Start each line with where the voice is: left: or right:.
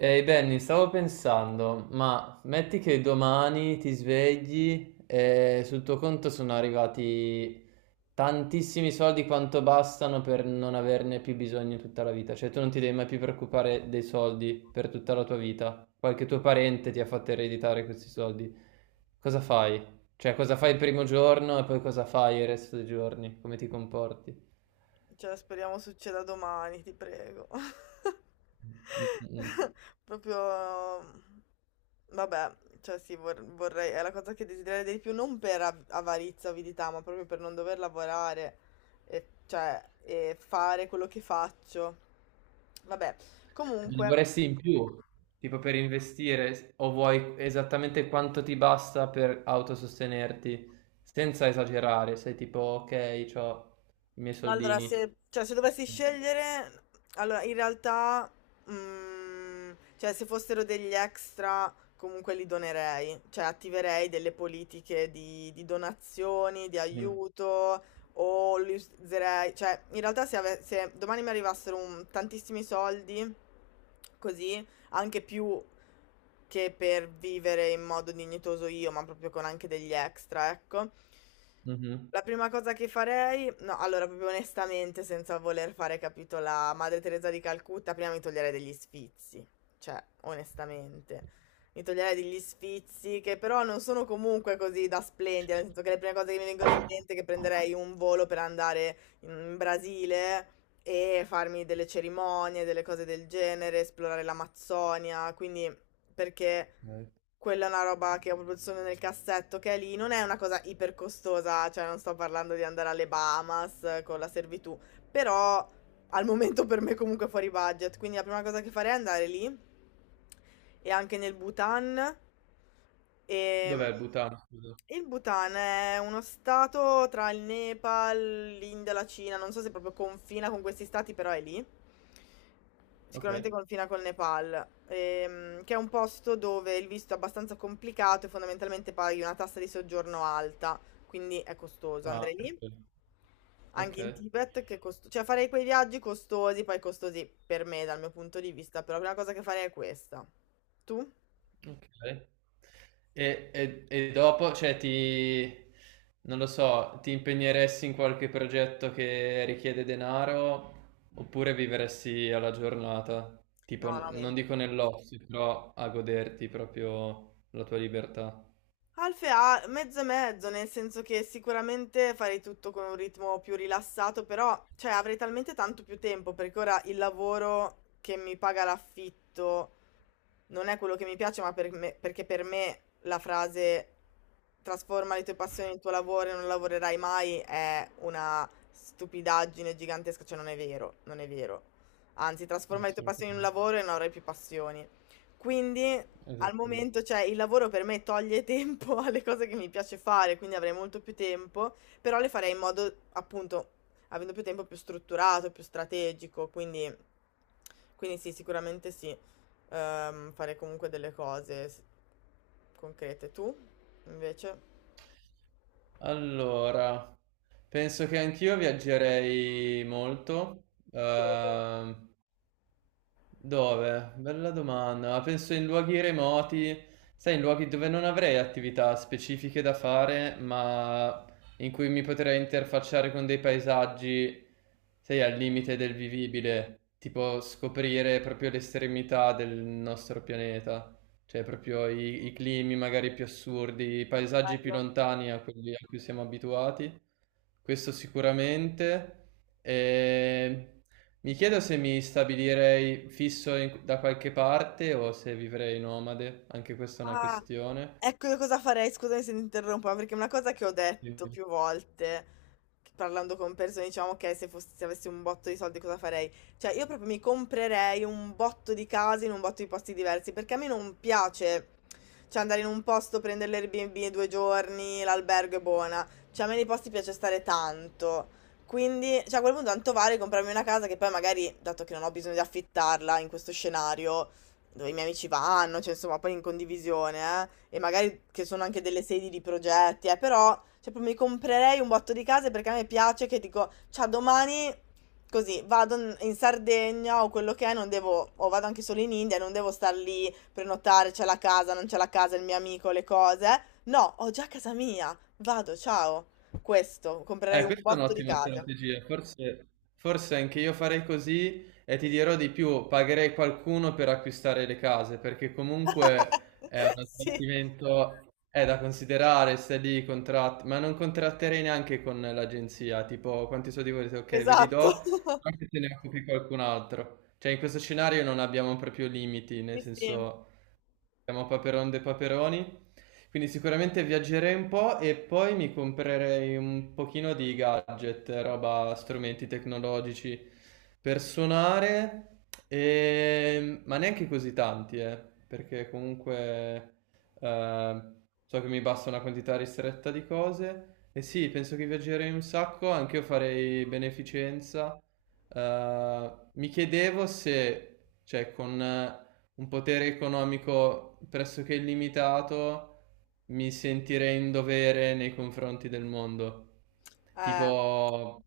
right: Ehi Benny, stavo pensando, ma metti che domani ti svegli e sul tuo conto sono arrivati tantissimi soldi quanto bastano per non averne più bisogno tutta la vita, cioè tu non ti devi mai più preoccupare dei soldi per tutta la tua vita, qualche tuo parente ti ha fatto ereditare questi soldi, cosa fai? Cioè cosa fai il primo giorno e poi cosa fai il resto dei giorni, come ti comporti?
left: Cioè, speriamo succeda domani, ti prego.
right: Mm, mm, mm.
left: Proprio, vabbè, cioè sì, vorrei, è la cosa che desidererei di più, non per avarizia, avidità, ma proprio per non dover lavorare e, cioè, e fare quello che faccio. Vabbè,
right: Ne
left: comunque,
right: vorresti in più, tipo per investire, o vuoi esattamente quanto ti basta per autosostenerti, senza esagerare, sei tipo, ok, ho i miei
left: no, allora,
right: soldini.
left: se dovessi scegliere, allora in realtà, mm, cioè, se fossero degli extra, comunque li donerei, cioè attiverei delle politiche di donazioni, di
right: Mm.
left: aiuto, o li userei, cioè, in realtà se domani mi arrivassero tantissimi soldi, così, anche più che per vivere in modo dignitoso io, ma proprio con anche degli extra, ecco.
right: Mhm.
left: La prima cosa che farei, no, allora proprio onestamente, senza voler fare, capito, la Madre Teresa di Calcutta, prima mi toglierei degli sfizi, cioè, onestamente. Mi toglierei degli sfizi che però non sono comunque così da splendere, nel senso che le prime cose che mi vengono in mente è che prenderei un volo per andare in Brasile e farmi delle cerimonie, delle cose del genere, esplorare l'Amazzonia, quindi perché
right: Ok.
left: quella è una roba che ho proprio solo nel cassetto che è lì, non è una cosa iper costosa, cioè non sto parlando di andare alle Bahamas con la servitù, però al momento per me comunque è fuori budget, quindi la prima cosa che farei è andare lì e anche nel Bhutan. E
right: Dov'è il Bhutan? Scusa?
left: il Bhutan è uno stato tra il Nepal, l'India, la Cina, non so se proprio confina con questi stati, però è lì.
right: Ok.
left: Sicuramente confina col Nepal, che è un posto dove il visto è abbastanza complicato e fondamentalmente paghi una tassa di soggiorno alta, quindi è costoso.
right: Ah,
left: Andrei lì,
right: perfetto.
left: anche in
right: Ok.
left: Tibet, che è cioè farei quei viaggi costosi, poi costosi per me dal mio punto di vista, però la prima cosa che farei è questa. Tu?
right: Okay. E dopo, cioè ti non lo so, ti impegneresti in qualche progetto che richiede denaro oppure vivresti alla giornata? Tipo,
left: No, no,
right: n
left: mi...
right: non dico nell'ozio, però a goderti proprio la tua libertà.
left: Alfe ha mezzo e mezzo, nel senso che sicuramente farei tutto con un ritmo più rilassato, però cioè, avrei talmente tanto più tempo perché ora il lavoro che mi paga l'affitto non è quello che mi piace, ma perché per me la frase trasforma le tue passioni in tuo lavoro e non lavorerai mai è una stupidaggine gigantesca, cioè non è vero, non è vero. Anzi, trasforma le tue passioni in un
right: Assolutamente.
left: lavoro e non avrai più passioni. Quindi al
right: Esattamente.
left: momento, cioè, il lavoro per me toglie tempo alle cose che mi piace fare, quindi avrei molto più tempo, però le farei in modo, appunto, avendo più tempo più strutturato, più strategico, quindi, quindi sì, sicuramente sì fare comunque delle cose concrete. Tu, invece?
right: Allora, penso che anch'io viaggerei molto.
left: Dove?
right: uhm Dove? Bella domanda. Ma penso in luoghi remoti, sai, in luoghi dove non avrei attività specifiche da fare, ma in cui mi potrei interfacciare con dei paesaggi, sai, al limite del vivibile, tipo scoprire proprio l'estremità del nostro pianeta, cioè proprio i climi magari più assurdi, i paesaggi più
left: Bello.
right: lontani a quelli a cui siamo abituati. Questo sicuramente. E mi chiedo se mi stabilirei fisso da qualche parte o se vivrei nomade, anche questa è una
left: Ah,
right: questione.
left: ecco io cosa farei, scusami se ti interrompo, ma perché è una cosa che ho detto più volte, che parlando con persone, diciamo, ok, se avessi un botto di soldi cosa farei? Cioè, io proprio mi comprerei un botto di case in un botto di posti diversi, perché a me non piace, cioè, andare in un posto, prendere l'Airbnb due giorni, l'albergo è buona, cioè, a me nei posti piace stare tanto. Quindi, cioè, a quel punto tanto vale comprarmi una casa che poi magari, dato che non ho bisogno di affittarla in questo scenario, dove i miei amici vanno, cioè insomma, poi in condivisione, e magari che sono anche delle sedi di progetti, però cioè, proprio mi comprerei un botto di case perché a me piace che dico, ciao, domani così vado in Sardegna o quello che è, non devo, o vado anche solo in India, non devo star lì, prenotare, c'è la casa, non c'è la casa, il mio amico, le cose. No, ho già casa mia, vado, ciao. Questo, comprerei
right: Eh,
left: un
right: questa è
left: botto di
right: un'ottima
left: case.
right: strategia, forse, forse anche io farei così e ti dirò di più, pagherei qualcuno per acquistare le case, perché comunque è un
left: Sì,
right: sbattimento, è da considerare, stai lì, contratti, ma non contratterei neanche con l'agenzia, tipo quanti soldi volete, ok, ve li do,
left: esatto.
right: anche se ne occupi qualcun altro. Cioè in questo scenario non abbiamo proprio limiti,
left: Sì,
right: nel
left: sì.
right: senso siamo Paperon de Paperoni. Quindi sicuramente viaggerei un po' e poi mi comprerei un pochino di gadget, roba, strumenti tecnologici per suonare, ma neanche così tanti, perché comunque eh, so che mi basta una quantità ristretta di cose. E sì, penso che viaggerei un sacco, anche io farei beneficenza. Mi chiedevo se, cioè, con un potere economico pressoché illimitato, mi sentirei in dovere nei confronti del mondo.
left: Eh,
right: Tipo,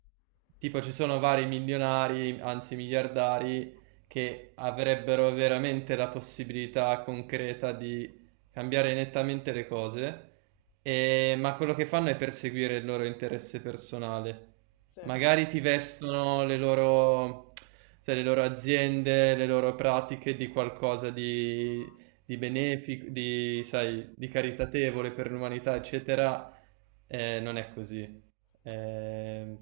right: tipo ci sono vari milionari, anzi miliardari, che avrebbero veramente la possibilità concreta di cambiare nettamente le cose, ma quello che fanno è perseguire il loro interesse personale.
left: sì.
right: Magari ti vestono le loro, sai, le loro aziende, le loro pratiche di qualcosa di benefico, di, sai, di caritatevole per l'umanità, eccetera. Non è così. Eh,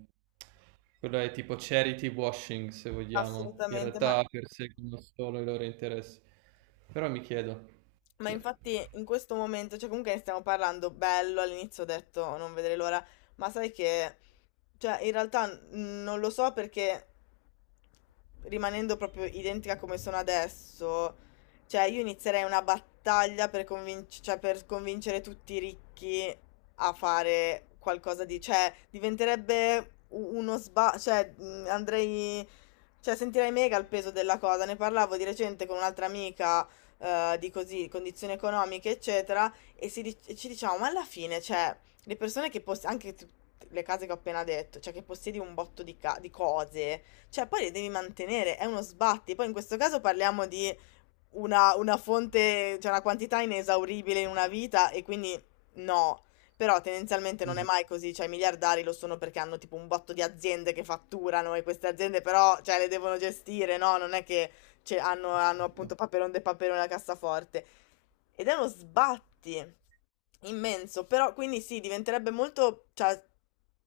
right: quello è tipo charity washing, se vogliamo. In
left: Assolutamente,
right: realtà perseguono solo i loro interessi. Però mi chiedo.
left: ma
right: Sì.
left: infatti in questo momento, cioè comunque ne stiamo parlando bello, all'inizio ho detto "Oh, non vedrei l'ora, ma sai che, cioè in realtà non lo so perché rimanendo proprio identica come sono adesso, cioè io inizierei una battaglia per, cioè, per convincere tutti i ricchi a fare qualcosa di, cioè diventerebbe uno sba, cioè andrei. Cioè, sentirai mega il peso della cosa. Ne parlavo di recente con un'altra amica, di così, condizioni economiche, eccetera, e e ci diciamo, ma alla fine, cioè, le persone che possiedono, le case che ho appena detto, cioè che possiedi un botto di, di cose, cioè poi le devi mantenere, è uno sbatti. Poi in questo caso parliamo di una fonte cioè una quantità inesauribile in una vita e quindi no. Però tendenzialmente non è
right: Mhm,
left: mai così, cioè i miliardari lo sono perché hanno tipo un botto di aziende che fatturano e queste aziende però cioè le devono gestire, no, non è che cioè, hanno appunto Paperon de Paperon la cassaforte. Ed è uno sbatti immenso, però quindi sì, diventerebbe molto cioè,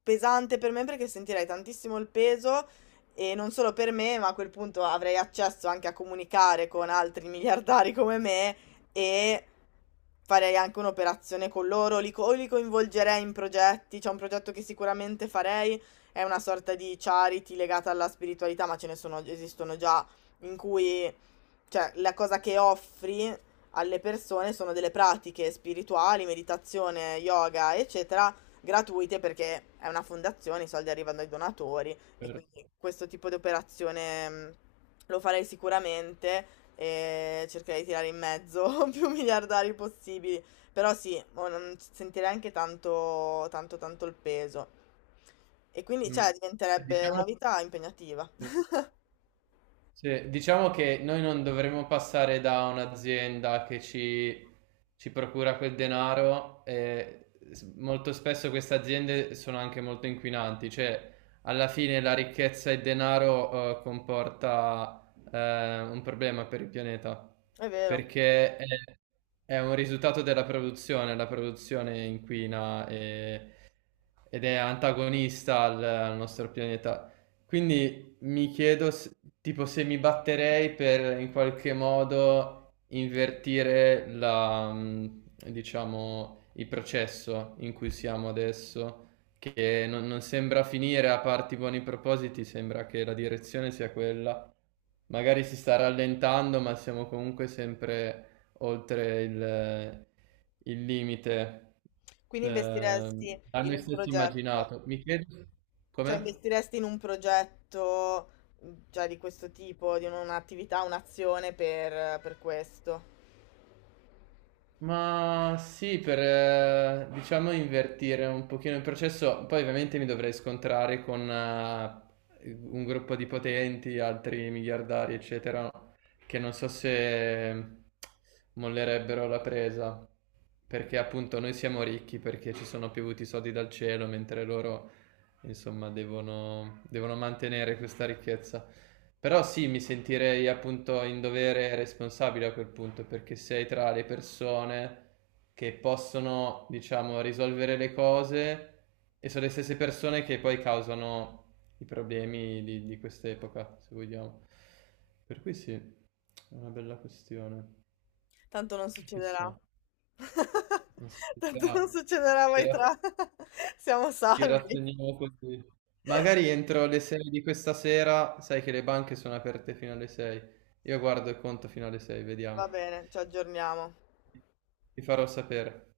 left: pesante per me perché sentirei tantissimo il peso e non solo per me, ma a quel punto avrei accesso anche a comunicare con altri miliardari come me e farei anche un'operazione con loro, o li coinvolgerei in progetti, c'è un progetto che sicuramente farei, è una sorta di charity legata alla spiritualità, ma ce ne sono, esistono già, in cui cioè la cosa che offri alle persone sono delle pratiche spirituali, meditazione, yoga, eccetera, gratuite perché è una fondazione, i soldi arrivano ai donatori e quindi
right: certo.
left: questo tipo di operazione lo farei sicuramente e cercherei di tirare in mezzo più miliardari possibili, però sì, mo non sentirei anche tanto, tanto, tanto il peso. E quindi,
right: Mm.
left: cioè, diventerebbe una
right: Diciamo...
left: vita impegnativa.
right: Sì, diciamo che noi non dovremmo passare da un'azienda che ci procura quel denaro e molto spesso queste aziende sono anche molto inquinanti, cioè alla fine la ricchezza e il denaro comporta un problema per il pianeta,
left: È vero.
right: perché è un risultato della produzione, la produzione inquina ed è antagonista al nostro pianeta. Quindi mi chiedo tipo se mi batterei per in qualche modo invertire diciamo, il processo in cui siamo adesso, che non sembra finire a parti buoni propositi, sembra che la direzione sia quella. Magari si sta rallentando, ma siamo comunque sempre oltre il limite.
left: Quindi
right: Ehm,
left: investiresti
right: a
left: in
right: noi
left: un
right: stessi
left: progetto,
right: immaginato. Mi chiedo
left: cioè
right: come?
left: investiresti in un progetto cioè, di questo tipo, di un'attività, un'azione per questo.
right: Ma sì, per diciamo invertire un pochino il processo, poi ovviamente mi dovrei scontrare con un gruppo di potenti, altri miliardari, eccetera, che non so se mollerebbero la presa, perché appunto noi siamo ricchi perché ci sono piovuti soldi dal cielo, mentre loro insomma, devono mantenere questa ricchezza. Però sì, mi sentirei appunto in dovere e responsabile a quel punto, perché sei tra le persone che possono, diciamo, risolvere le cose e sono le stesse persone che poi causano i problemi di quest'epoca, se vogliamo. Per cui sì, è una bella questione.
left: Tanto non succederà.
right: Chissà, una
left: Tanto non
right: società
left: succederà
right: che
left: mai
right: era
left: tra. Siamo
right: ci
left: salvi.
right: rassegniamo così. Magari entro le 6 di questa sera, sai che le banche sono aperte fino alle 6. Io guardo il conto fino alle 6, vediamo.
left: Va bene, ci aggiorniamo.
right: Ti farò sapere.